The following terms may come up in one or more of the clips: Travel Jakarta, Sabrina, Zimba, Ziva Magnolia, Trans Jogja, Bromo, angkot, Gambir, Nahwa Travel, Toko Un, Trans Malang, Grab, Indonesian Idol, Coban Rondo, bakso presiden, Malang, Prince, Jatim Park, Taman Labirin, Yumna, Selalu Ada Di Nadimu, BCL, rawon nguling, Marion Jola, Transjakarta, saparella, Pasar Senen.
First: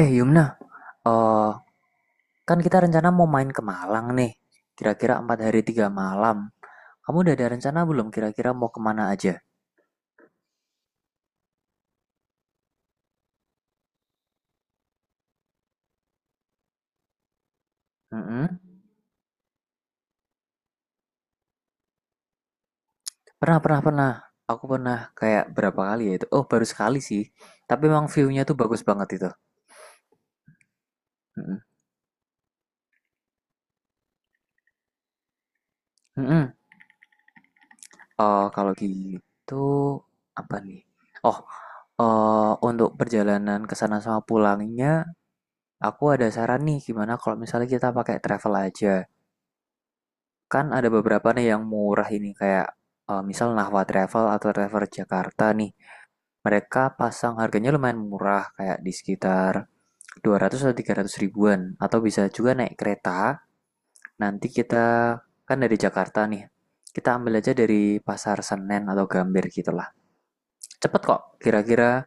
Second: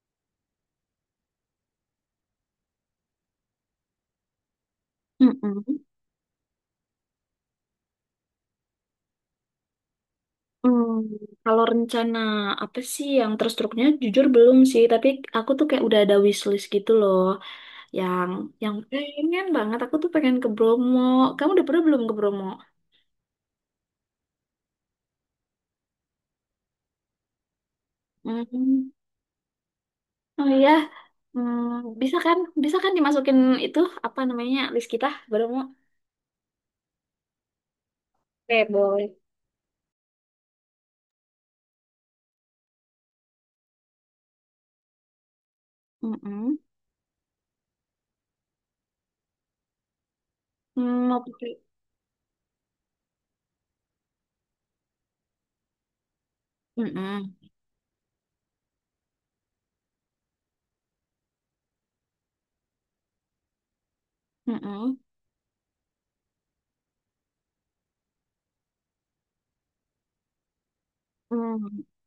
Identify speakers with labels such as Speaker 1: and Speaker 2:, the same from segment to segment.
Speaker 1: Eh Yumna, eh, kan kita rencana mau main ke Malang nih, kira-kira empat hari
Speaker 2: Mm-mm.
Speaker 1: tiga malam. Kamu udah ada rencana belum kira-kira mau kemana aja?
Speaker 2: Hmm, Kalau rencana apa sih yang terstruknya jujur belum sih, tapi aku tuh kayak udah ada wishlist gitu loh, yang
Speaker 1: Mm-mm.
Speaker 2: yang pengen banget aku tuh pengen ke Bromo. Kamu udah pernah belum ke Bromo?
Speaker 1: Pernah, pernah, pernah. Aku pernah kayak berapa kali ya itu? Oh, baru sekali sih. Tapi emang view-nya tuh bagus
Speaker 2: Hmm.
Speaker 1: banget itu.
Speaker 2: Oh iya. Hmm,
Speaker 1: Mm-mm.
Speaker 2: bisa kan? Bisa kan dimasukin itu apa namanya list kita Bromo?
Speaker 1: Mm-mm. Eh,
Speaker 2: Oke,
Speaker 1: kalau
Speaker 2: boleh.
Speaker 1: gitu, apa nih? Oh, untuk perjalanan ke sana sama pulangnya, aku ada
Speaker 2: Mm-mm.
Speaker 1: saran nih gimana kalau misalnya kita pakai travel aja. Kan ada
Speaker 2: Hmm, mau
Speaker 1: beberapa nih
Speaker 2: pakai.
Speaker 1: yang murah ini kayak misal Nahwa Travel atau Travel Jakarta nih. Mereka
Speaker 2: Mm-mm.
Speaker 1: pasang harganya lumayan murah kayak di sekitar 200 atau 300 ribuan atau bisa juga naik kereta. Nanti kita
Speaker 2: Mm-mm.
Speaker 1: kan dari Jakarta nih. Kita ambil aja dari Pasar Senen atau Gambir gitulah. Cepet kok.
Speaker 2: Hmm.
Speaker 1: Kira-kira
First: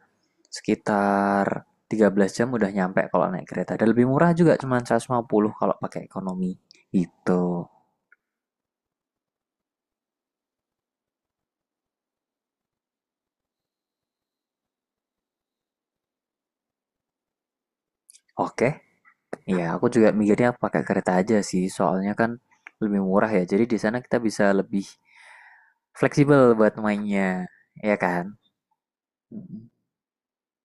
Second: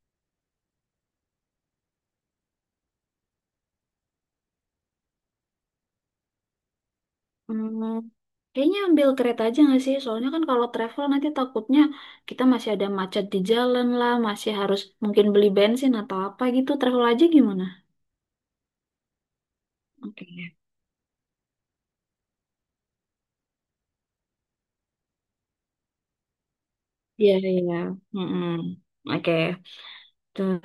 Speaker 1: sekitar 13 jam udah nyampe kalau naik kereta. Dan lebih murah juga cuma 150 kalau pakai ekonomi. Gitu.
Speaker 2: Hmm, kayaknya ambil kereta aja nggak sih? Soalnya kan kalau travel nanti takutnya kita masih ada macet di jalan lah, masih harus mungkin beli bensin atau apa gitu. Travel aja gimana?
Speaker 1: Oke. Iya, aku juga
Speaker 2: Oke.
Speaker 1: mikirnya pakai kereta aja sih, soalnya kan lebih murah ya. Jadi di sana kita bisa lebih fleksibel buat
Speaker 2: Iya,
Speaker 1: mainnya,
Speaker 2: iya.
Speaker 1: ya kan?
Speaker 2: Mm-mm. Oke,
Speaker 1: Mm-mm.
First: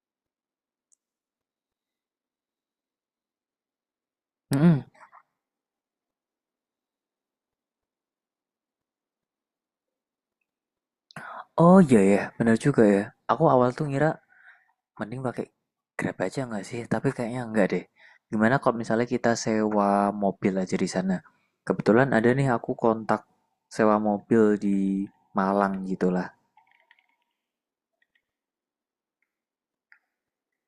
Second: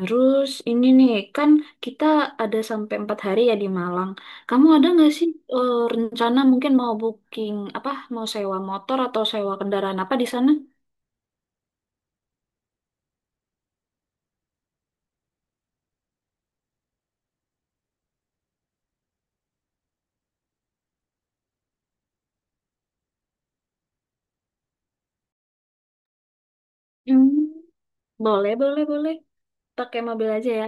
Speaker 2: terus ini nih, kan kita ada sampai empat hari ya di Malang. Kamu
Speaker 1: Mm-mm.
Speaker 2: ada nggak sih rencana mungkin mau booking apa, mau sewa motor atau sewa kendaraan apa di sana?
Speaker 1: Oh iya ya, bener juga ya. Aku awal tuh ngira mending pakai Grab aja nggak sih? Tapi kayaknya enggak deh. Gimana kalau misalnya kita sewa mobil aja di sana? Kebetulan ada nih aku kontak sewa mobil di Malang gitulah.
Speaker 2: Hmm, boleh, boleh, boleh. Pakai mobil aja ya.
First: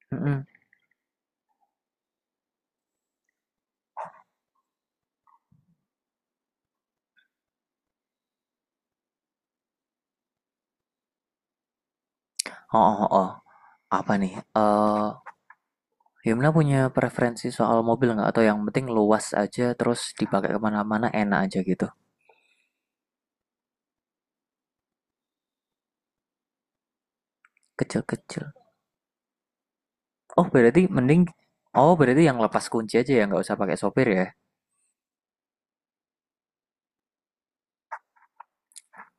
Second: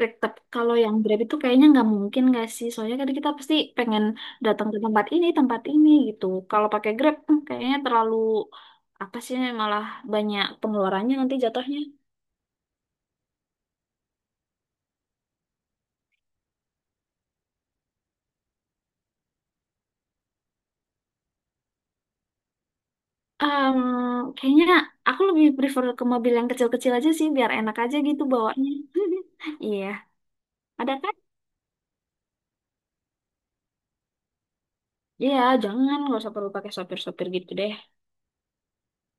Speaker 2: Rek,
Speaker 1: Mm-mm.
Speaker 2: kalau yang Grab itu kayaknya nggak mungkin nggak sih? Soalnya kan kita pasti pengen datang ke tempat ini gitu. Kalau pakai Grab, hmm, kayaknya terlalu apa sih? Malah banyak pengeluarannya nanti jatuhnya.
Speaker 1: Oh, oh, oh. Oh. Apa nih? Eh, Gimana punya preferensi soal mobil nggak? Atau yang penting luas aja terus dipakai kemana-mana enak aja gitu.
Speaker 2: Em, Kayaknya aku lebih prefer ke mobil yang kecil-kecil aja sih, biar enak aja gitu
Speaker 1: Kecil-kecil.
Speaker 2: bawanya. Iya,
Speaker 1: Oh berarti
Speaker 2: ada kan?
Speaker 1: mending, oh berarti yang lepas kunci aja ya nggak usah pakai sopir ya.
Speaker 2: Iya, jangan nggak usah perlu pakai sopir-sopir gitu deh.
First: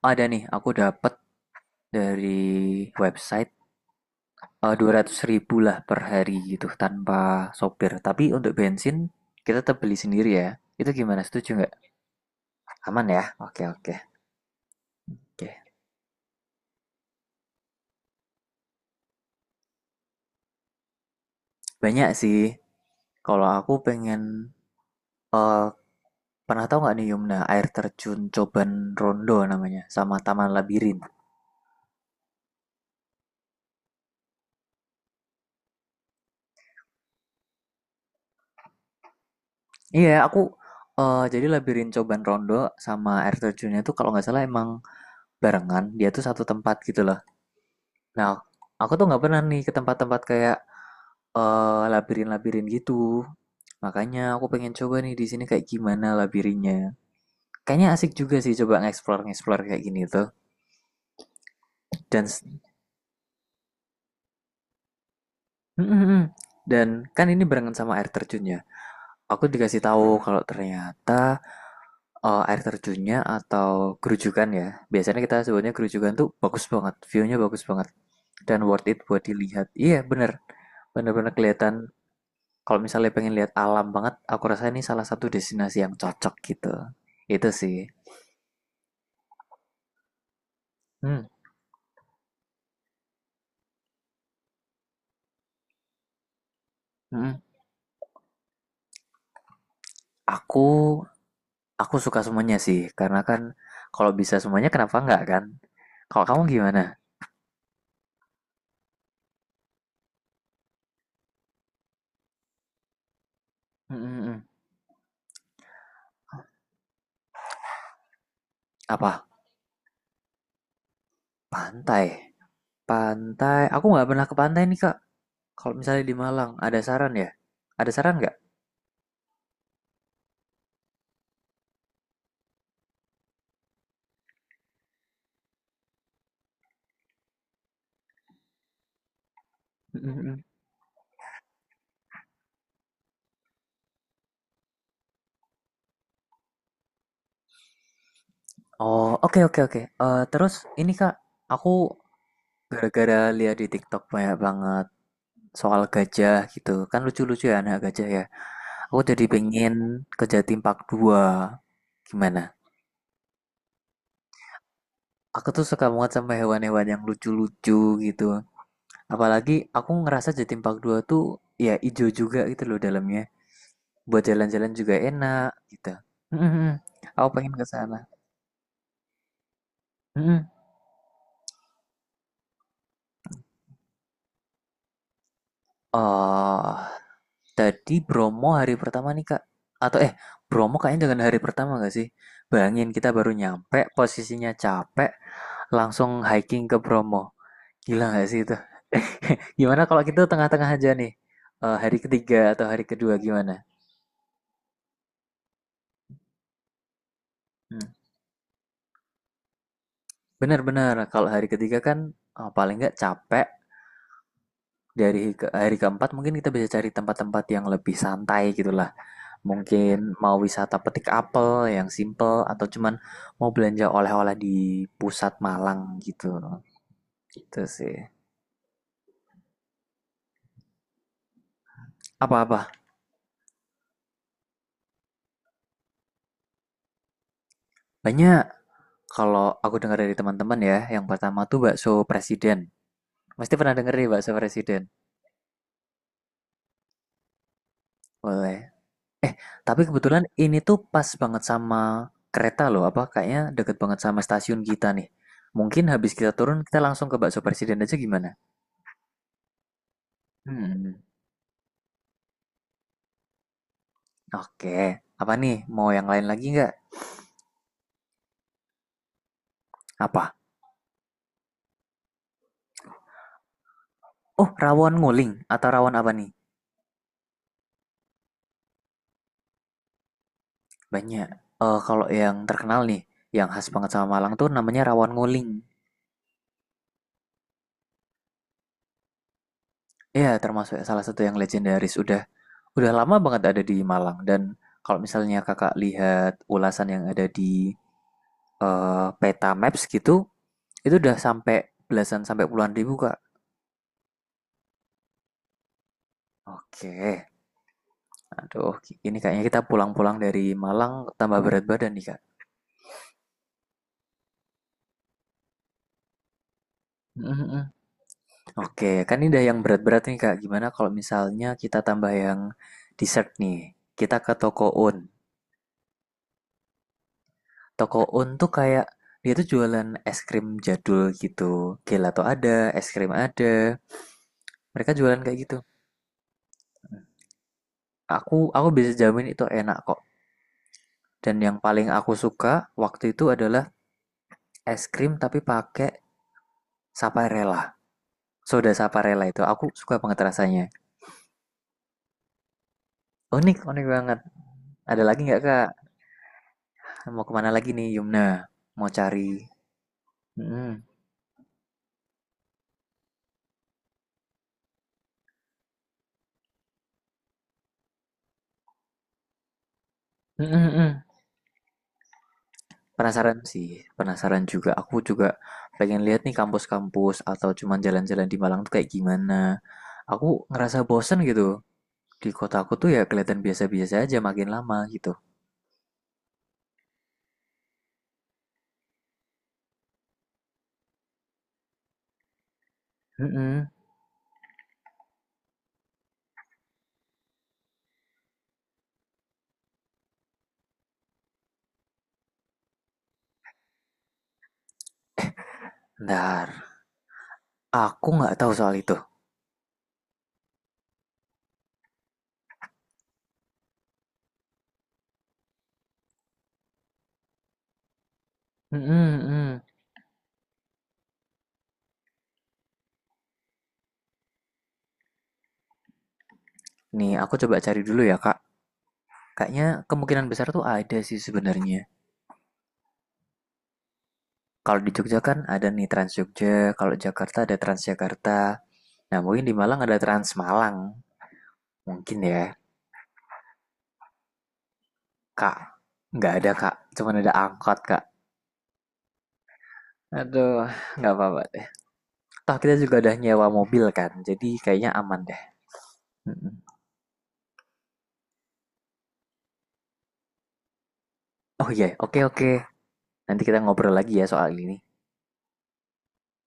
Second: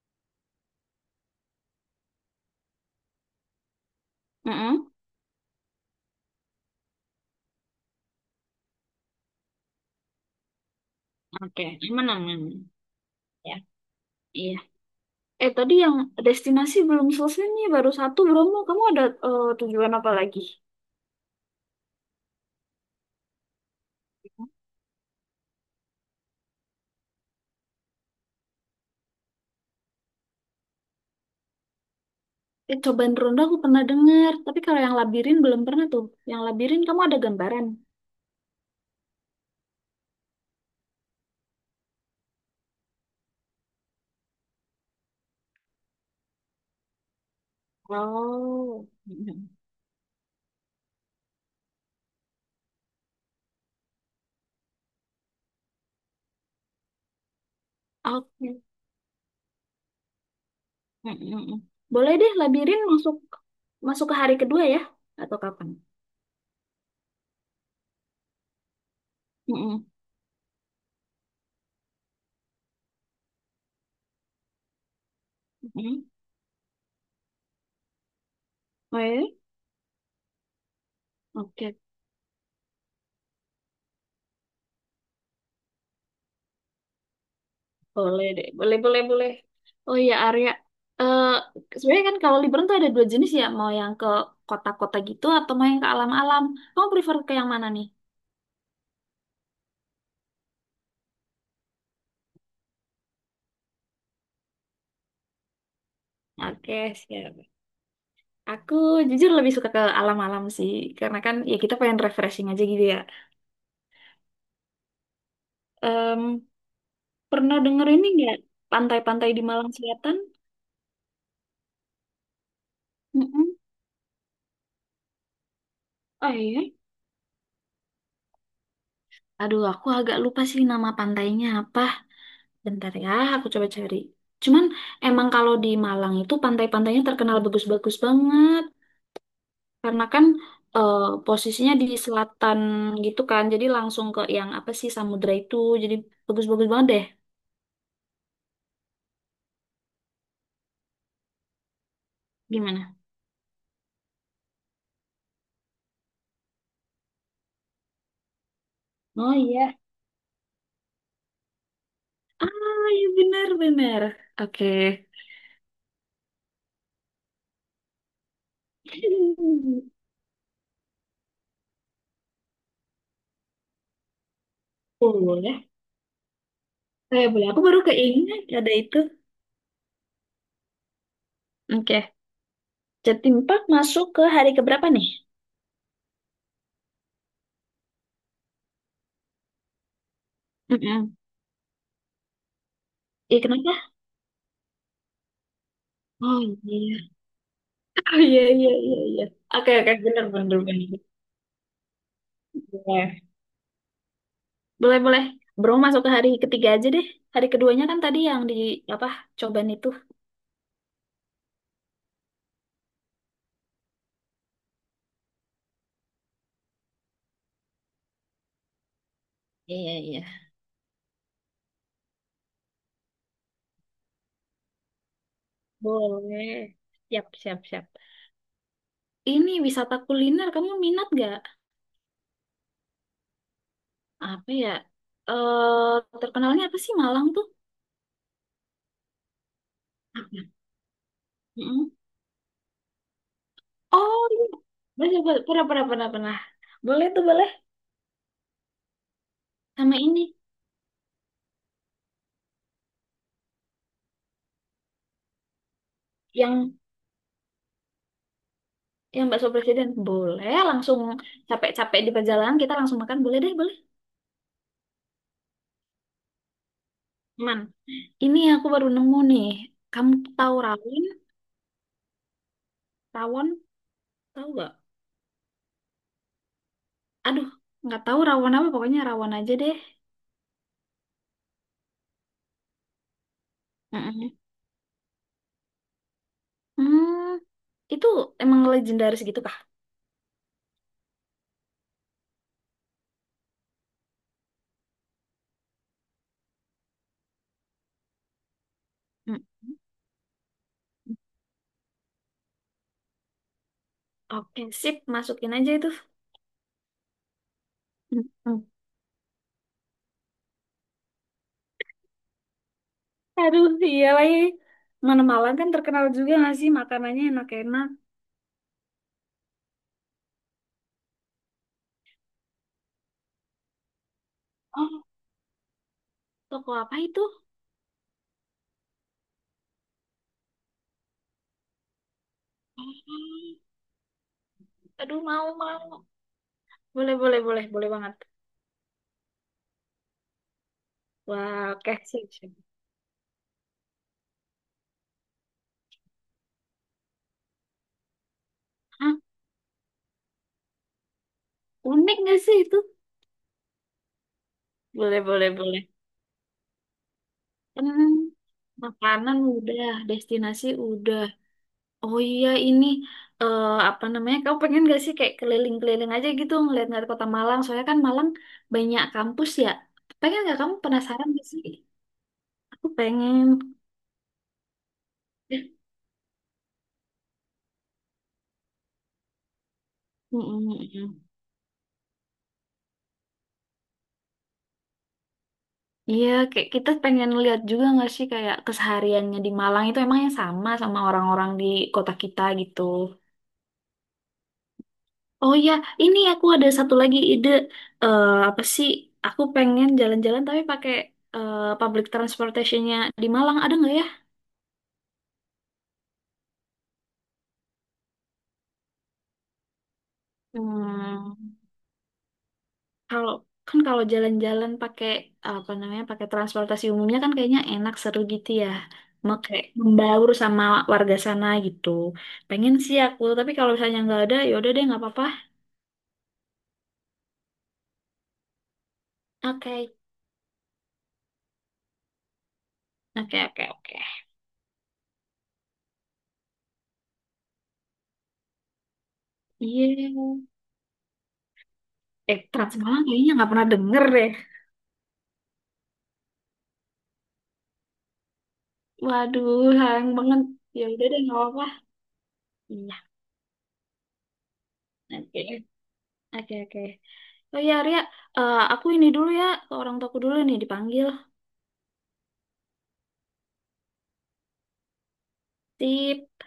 Speaker 1: Ada nih, aku dapat dari website
Speaker 2: Mm-mm.
Speaker 1: 200 ribu lah per hari gitu tanpa sopir. Tapi untuk bensin kita tetap beli sendiri ya. Itu gimana? Setuju
Speaker 2: Oke,
Speaker 1: nggak?
Speaker 2: aman, aman.
Speaker 1: Aman ya?
Speaker 2: Ya,
Speaker 1: Oke oke
Speaker 2: iya. Eh,
Speaker 1: oke.
Speaker 2: tadi yang destinasi belum selesai nih, baru satu Bromo. Kamu ada tujuan apa lagi?
Speaker 1: Banyak sih. Kalau aku pengen eh, Pernah tahu nggak nih Yumna air terjun Coban Rondo namanya sama Taman Labirin?
Speaker 2: Eh, cobaan ronda aku pernah dengar, tapi kalau yang labirin belum pernah tuh. Yang labirin kamu ada gambaran?
Speaker 1: Iya, aku jadi Labirin Coban Rondo sama air terjunnya tuh kalau nggak salah emang barengan, dia tuh satu tempat gitu loh. Nah,
Speaker 2: Oh.
Speaker 1: aku tuh nggak pernah
Speaker 2: Mm-mm.
Speaker 1: nih ke tempat-tempat kayak labirin-labirin gitu. Makanya aku pengen coba nih di sini kayak gimana labirinnya. Kayaknya asik juga sih
Speaker 2: Oke.
Speaker 1: coba nge-explore-nge-explore kayak gini tuh.
Speaker 2: Mm-mm. Boleh
Speaker 1: Dan
Speaker 2: deh, labirin masuk masuk ke hari kedua ya, atau kapan?
Speaker 1: Mm, mm, mm. Dan kan ini barengan sama air terjunnya. Aku dikasih
Speaker 2: Mm-mm.
Speaker 1: tahu kalau ternyata air terjunnya atau kerujukan ya. Biasanya kita sebutnya
Speaker 2: Mm-mm.
Speaker 1: kerujukan tuh bagus banget, view-nya bagus banget. Dan worth
Speaker 2: Oh,
Speaker 1: it
Speaker 2: ya?
Speaker 1: buat dilihat. Iya, bener. Bener-bener kelihatan.
Speaker 2: Oke.
Speaker 1: Kalau misalnya pengen lihat alam banget, aku rasa ini salah satu destinasi yang cocok gitu. Itu sih.
Speaker 2: Boleh deh, boleh, boleh, boleh. Oh iya, Arya.
Speaker 1: Hmm.
Speaker 2: Eh Sebenarnya kan kalau liburan tuh ada dua jenis ya, mau yang ke kota-kota gitu atau mau yang ke alam-alam. Kamu prefer ke
Speaker 1: Mm.
Speaker 2: yang mana nih?
Speaker 1: Aku aku suka semuanya sih, karena kan kalau bisa semuanya kenapa enggak kan? Kalau kamu
Speaker 2: Oke,
Speaker 1: gimana?
Speaker 2: siap. Aku jujur lebih suka ke alam-alam sih, karena kan ya kita pengen refreshing aja gitu ya.
Speaker 1: Mm, mm, mm.
Speaker 2: Em, Pernah denger ini nggak
Speaker 1: Apa?
Speaker 2: pantai-pantai di Malang Selatan?
Speaker 1: Pantai.
Speaker 2: Mm-mm.
Speaker 1: Pantai. Aku nggak pernah ke pantai nih, Kak. Kalau misalnya di
Speaker 2: Oh
Speaker 1: Malang,
Speaker 2: iya.
Speaker 1: ada saran ya? Ada saran nggak?
Speaker 2: Aduh, aku agak lupa sih nama pantainya apa. Bentar ya, aku coba cari. Cuman emang kalau di Malang itu pantai-pantainya terkenal bagus-bagus banget.
Speaker 1: Mm,
Speaker 2: Karena
Speaker 1: mm,
Speaker 2: kan
Speaker 1: mm.
Speaker 2: eh, posisinya di selatan gitu kan. Jadi langsung ke yang apa sih samudra itu. Jadi bagus-bagus banget deh.
Speaker 1: Oh, oke oke oke. Eh, terus ini Kak, aku
Speaker 2: Gimana?
Speaker 1: gara-gara lihat di TikTok banyak banget soal gajah gitu. Kan lucu-lucu ya anak gajah ya. Aku jadi
Speaker 2: Oh
Speaker 1: pengen
Speaker 2: iya.
Speaker 1: ke Jatim Park 2. Gimana?
Speaker 2: Ah iya benar-benar. Oke.
Speaker 1: Aku tuh suka banget sama hewan-hewan yang lucu-lucu gitu. Apalagi aku ngerasa Jatim Park 2 tuh ya ijo juga gitu loh dalamnya. Buat jalan-jalan juga enak
Speaker 2: Boleh.
Speaker 1: gitu. Mm, mm, mm.
Speaker 2: Eh,
Speaker 1: Aku
Speaker 2: boleh.
Speaker 1: pengen
Speaker 2: Aku
Speaker 1: ke
Speaker 2: baru
Speaker 1: sana.
Speaker 2: keinget ada itu.
Speaker 1: Mm, mm.
Speaker 2: Oke. Jatim Park masuk ke hari keberapa nih?
Speaker 1: Oh, tadi Bromo hari pertama nih Kak, atau Bromo kayaknya
Speaker 2: Mm-mm.
Speaker 1: dengan hari pertama gak sih? Bayangin kita baru
Speaker 2: Iya kenapa?
Speaker 1: nyampe, posisinya capek, langsung
Speaker 2: Oh
Speaker 1: hiking ke
Speaker 2: iya.
Speaker 1: Bromo. Gila
Speaker 2: Oh
Speaker 1: gak sih
Speaker 2: iya,
Speaker 1: itu?
Speaker 2: iya, iya, iya. Oke,
Speaker 1: Gimana
Speaker 2: oke,
Speaker 1: kalau
Speaker 2: bener,
Speaker 1: kita
Speaker 2: bener,
Speaker 1: tengah-tengah aja
Speaker 2: bener.
Speaker 1: nih? Eh, hari ketiga atau hari kedua
Speaker 2: Boleh,
Speaker 1: gimana?
Speaker 2: boleh, boleh. Bro masuk ke hari ketiga aja deh. Hari
Speaker 1: Hmm.
Speaker 2: keduanya kan tadi yang di apa cobaan itu.
Speaker 1: Bener benar kalau hari ketiga kan paling nggak capek, dari hari keempat mungkin kita bisa cari tempat-tempat yang lebih santai gitulah.
Speaker 2: Iya,
Speaker 1: Mungkin
Speaker 2: iya.
Speaker 1: mau wisata petik apel yang simple atau cuman mau belanja oleh-oleh di pusat Malang gitu.
Speaker 2: Boleh. Siap,
Speaker 1: Gitu
Speaker 2: siap, siap.
Speaker 1: sih.
Speaker 2: Ini wisata kuliner kamu minat gak?
Speaker 1: Apa-apa?
Speaker 2: Apa ya? Eh Terkenalnya apa sih Malang tuh?
Speaker 1: Banyak kalau aku dengar dari teman-teman ya, yang pertama tuh
Speaker 2: Mm-mm.
Speaker 1: bakso presiden. Pasti pernah denger nih
Speaker 2: Oh
Speaker 1: bakso
Speaker 2: iya.
Speaker 1: presiden.
Speaker 2: Boleh, boleh. Pernah, pernah, pernah, pernah. Boleh tuh boleh.
Speaker 1: Boleh. Eh, tapi
Speaker 2: Sama
Speaker 1: kebetulan
Speaker 2: ini
Speaker 1: ini tuh pas banget sama kereta loh, apa kayaknya deket banget sama stasiun kita nih. Mungkin habis kita turun
Speaker 2: yang
Speaker 1: kita langsung ke bakso presiden aja gimana?
Speaker 2: yang bakso presiden boleh
Speaker 1: Hmm.
Speaker 2: langsung capek-capek di perjalanan kita langsung makan boleh deh boleh.
Speaker 1: Oke. Apa nih? Mau yang lain lagi nggak?
Speaker 2: Aman. Ini aku baru nemu nih. Kamu
Speaker 1: Apa?
Speaker 2: tahu rawon? Rawon?
Speaker 1: Oh,
Speaker 2: Tahu gak?
Speaker 1: rawon nguling atau rawon apa nih?
Speaker 2: Aduh, nggak tahu rawon apa. Pokoknya rawon aja deh.
Speaker 1: Banyak. Kalau yang terkenal nih, yang khas banget sama Malang
Speaker 2: Mm-mm.
Speaker 1: tuh namanya rawon nguling.
Speaker 2: Hmm, itu emang legendaris gitu kah?
Speaker 1: Ya, termasuk salah satu yang legendaris. Udah lama banget ada di Malang. Dan kalau misalnya kakak lihat ulasan yang ada di
Speaker 2: Mm.
Speaker 1: peta maps gitu, itu udah sampai belasan sampai puluhan ribu, Kak.
Speaker 2: Oke, sip. Masukin aja itu.
Speaker 1: Oke.
Speaker 2: Mm-mm.
Speaker 1: Aduh, ini kayaknya kita pulang-pulang dari Malang tambah berat badan nih,
Speaker 2: Aduh, iya lagi. Mana Malang kan terkenal juga nggak sih makanannya
Speaker 1: Kak.
Speaker 2: enak-enak.
Speaker 1: Oke, kan ini udah yang berat-berat nih Kak. Gimana kalau misalnya kita tambah yang dessert nih? Kita ke toko Un.
Speaker 2: Oh, toko apa itu?
Speaker 1: Toko Un tuh kayak dia tuh jualan es krim jadul gitu. Gelato ada, es krim ada.
Speaker 2: Hmm.
Speaker 1: Mereka jualan
Speaker 2: Aduh,
Speaker 1: kayak
Speaker 2: mau,
Speaker 1: gitu.
Speaker 2: mau. Boleh, boleh, boleh. Boleh banget.
Speaker 1: Aku bisa jamin itu enak kok. Dan yang
Speaker 2: Wah,
Speaker 1: paling
Speaker 2: oke.
Speaker 1: aku
Speaker 2: Sip, sip.
Speaker 1: suka waktu itu adalah es krim tapi pakai saparella. Soda
Speaker 2: Hah,
Speaker 1: saparella itu aku suka banget rasanya.
Speaker 2: unik nggak sih itu?
Speaker 1: Unik, unik banget. Ada
Speaker 2: Boleh,
Speaker 1: lagi nggak
Speaker 2: boleh,
Speaker 1: Kak?
Speaker 2: boleh.
Speaker 1: Mau kemana lagi nih
Speaker 2: Hmm,
Speaker 1: Yumna? Mau cari?
Speaker 2: makanan udah, destinasi
Speaker 1: Mm-mm.
Speaker 2: udah. Oh iya ini eh, apa namanya? Kamu pengen gak sih kayak keliling-keliling aja gitu ngeliat-ngeliat kota Malang? Soalnya kan Malang banyak kampus ya. Pengen
Speaker 1: Mm,
Speaker 2: gak
Speaker 1: mm,
Speaker 2: kamu
Speaker 1: mm.
Speaker 2: penasaran gak sih? Aku
Speaker 1: Penasaran
Speaker 2: pengen.
Speaker 1: sih, penasaran juga. Aku juga pengen lihat nih kampus-kampus atau cuman jalan-jalan di Malang tuh kayak gimana. Aku ngerasa
Speaker 2: Mm-mm-mm.
Speaker 1: bosen gitu. Di kota aku tuh ya kelihatan biasa-biasa aja makin lama gitu.
Speaker 2: Iya, kayak kita pengen lihat juga nggak sih kayak kesehariannya di Malang itu emang yang sama sama orang-orang di kota kita gitu.
Speaker 1: Mm-mm.
Speaker 2: Oh ya, ini aku ada satu lagi ide. Eh, apa sih? Aku pengen jalan-jalan tapi pakai public transportationnya di Malang ada nggak ya?
Speaker 1: Ntar, aku nggak tahu soal itu.
Speaker 2: Hmm, kalau kan kalau jalan-jalan pakai apa namanya pakai transportasi umumnya kan kayaknya enak seru gitu ya.
Speaker 1: Mm-mm,
Speaker 2: Mau
Speaker 1: mm.
Speaker 2: kayak membaur sama warga sana gitu. Pengen sih aku, tapi kalau misalnya nggak ada, ya udah deh nggak apa-apa.
Speaker 1: Nih, aku coba cari dulu ya, Kak. Kayaknya
Speaker 2: Oke.
Speaker 1: kemungkinan besar tuh ada sih sebenarnya.
Speaker 2: Oke, oke, oke.
Speaker 1: Kalau di Jogja kan ada nih Trans Jogja, kalau Jakarta ada Transjakarta. Nah, mungkin di Malang ada
Speaker 2: Iya.
Speaker 1: Trans Malang. Mungkin
Speaker 2: Eh,
Speaker 1: ya.
Speaker 2: Trans Malang kayaknya nggak pernah denger deh.
Speaker 1: Kak, nggak ada kak, cuman ada angkot kak.
Speaker 2: Waduh, sayang banget.
Speaker 1: Aduh,
Speaker 2: Ya udah
Speaker 1: nggak
Speaker 2: deh, nggak
Speaker 1: apa-apa deh.
Speaker 2: apa-apa.
Speaker 1: Toh kita juga
Speaker 2: Iya,
Speaker 1: udah nyewa mobil kan, jadi kayaknya aman
Speaker 2: oke.
Speaker 1: deh.
Speaker 2: Oke, oke. Oh ya, Ria, eh, aku ini dulu ya, ke orang tuaku dulu nih dipanggil.
Speaker 1: Oh iya, yeah. Oke okay, oke. Okay. Nanti kita ngobrol lagi ya soal ini.
Speaker 2: Sip.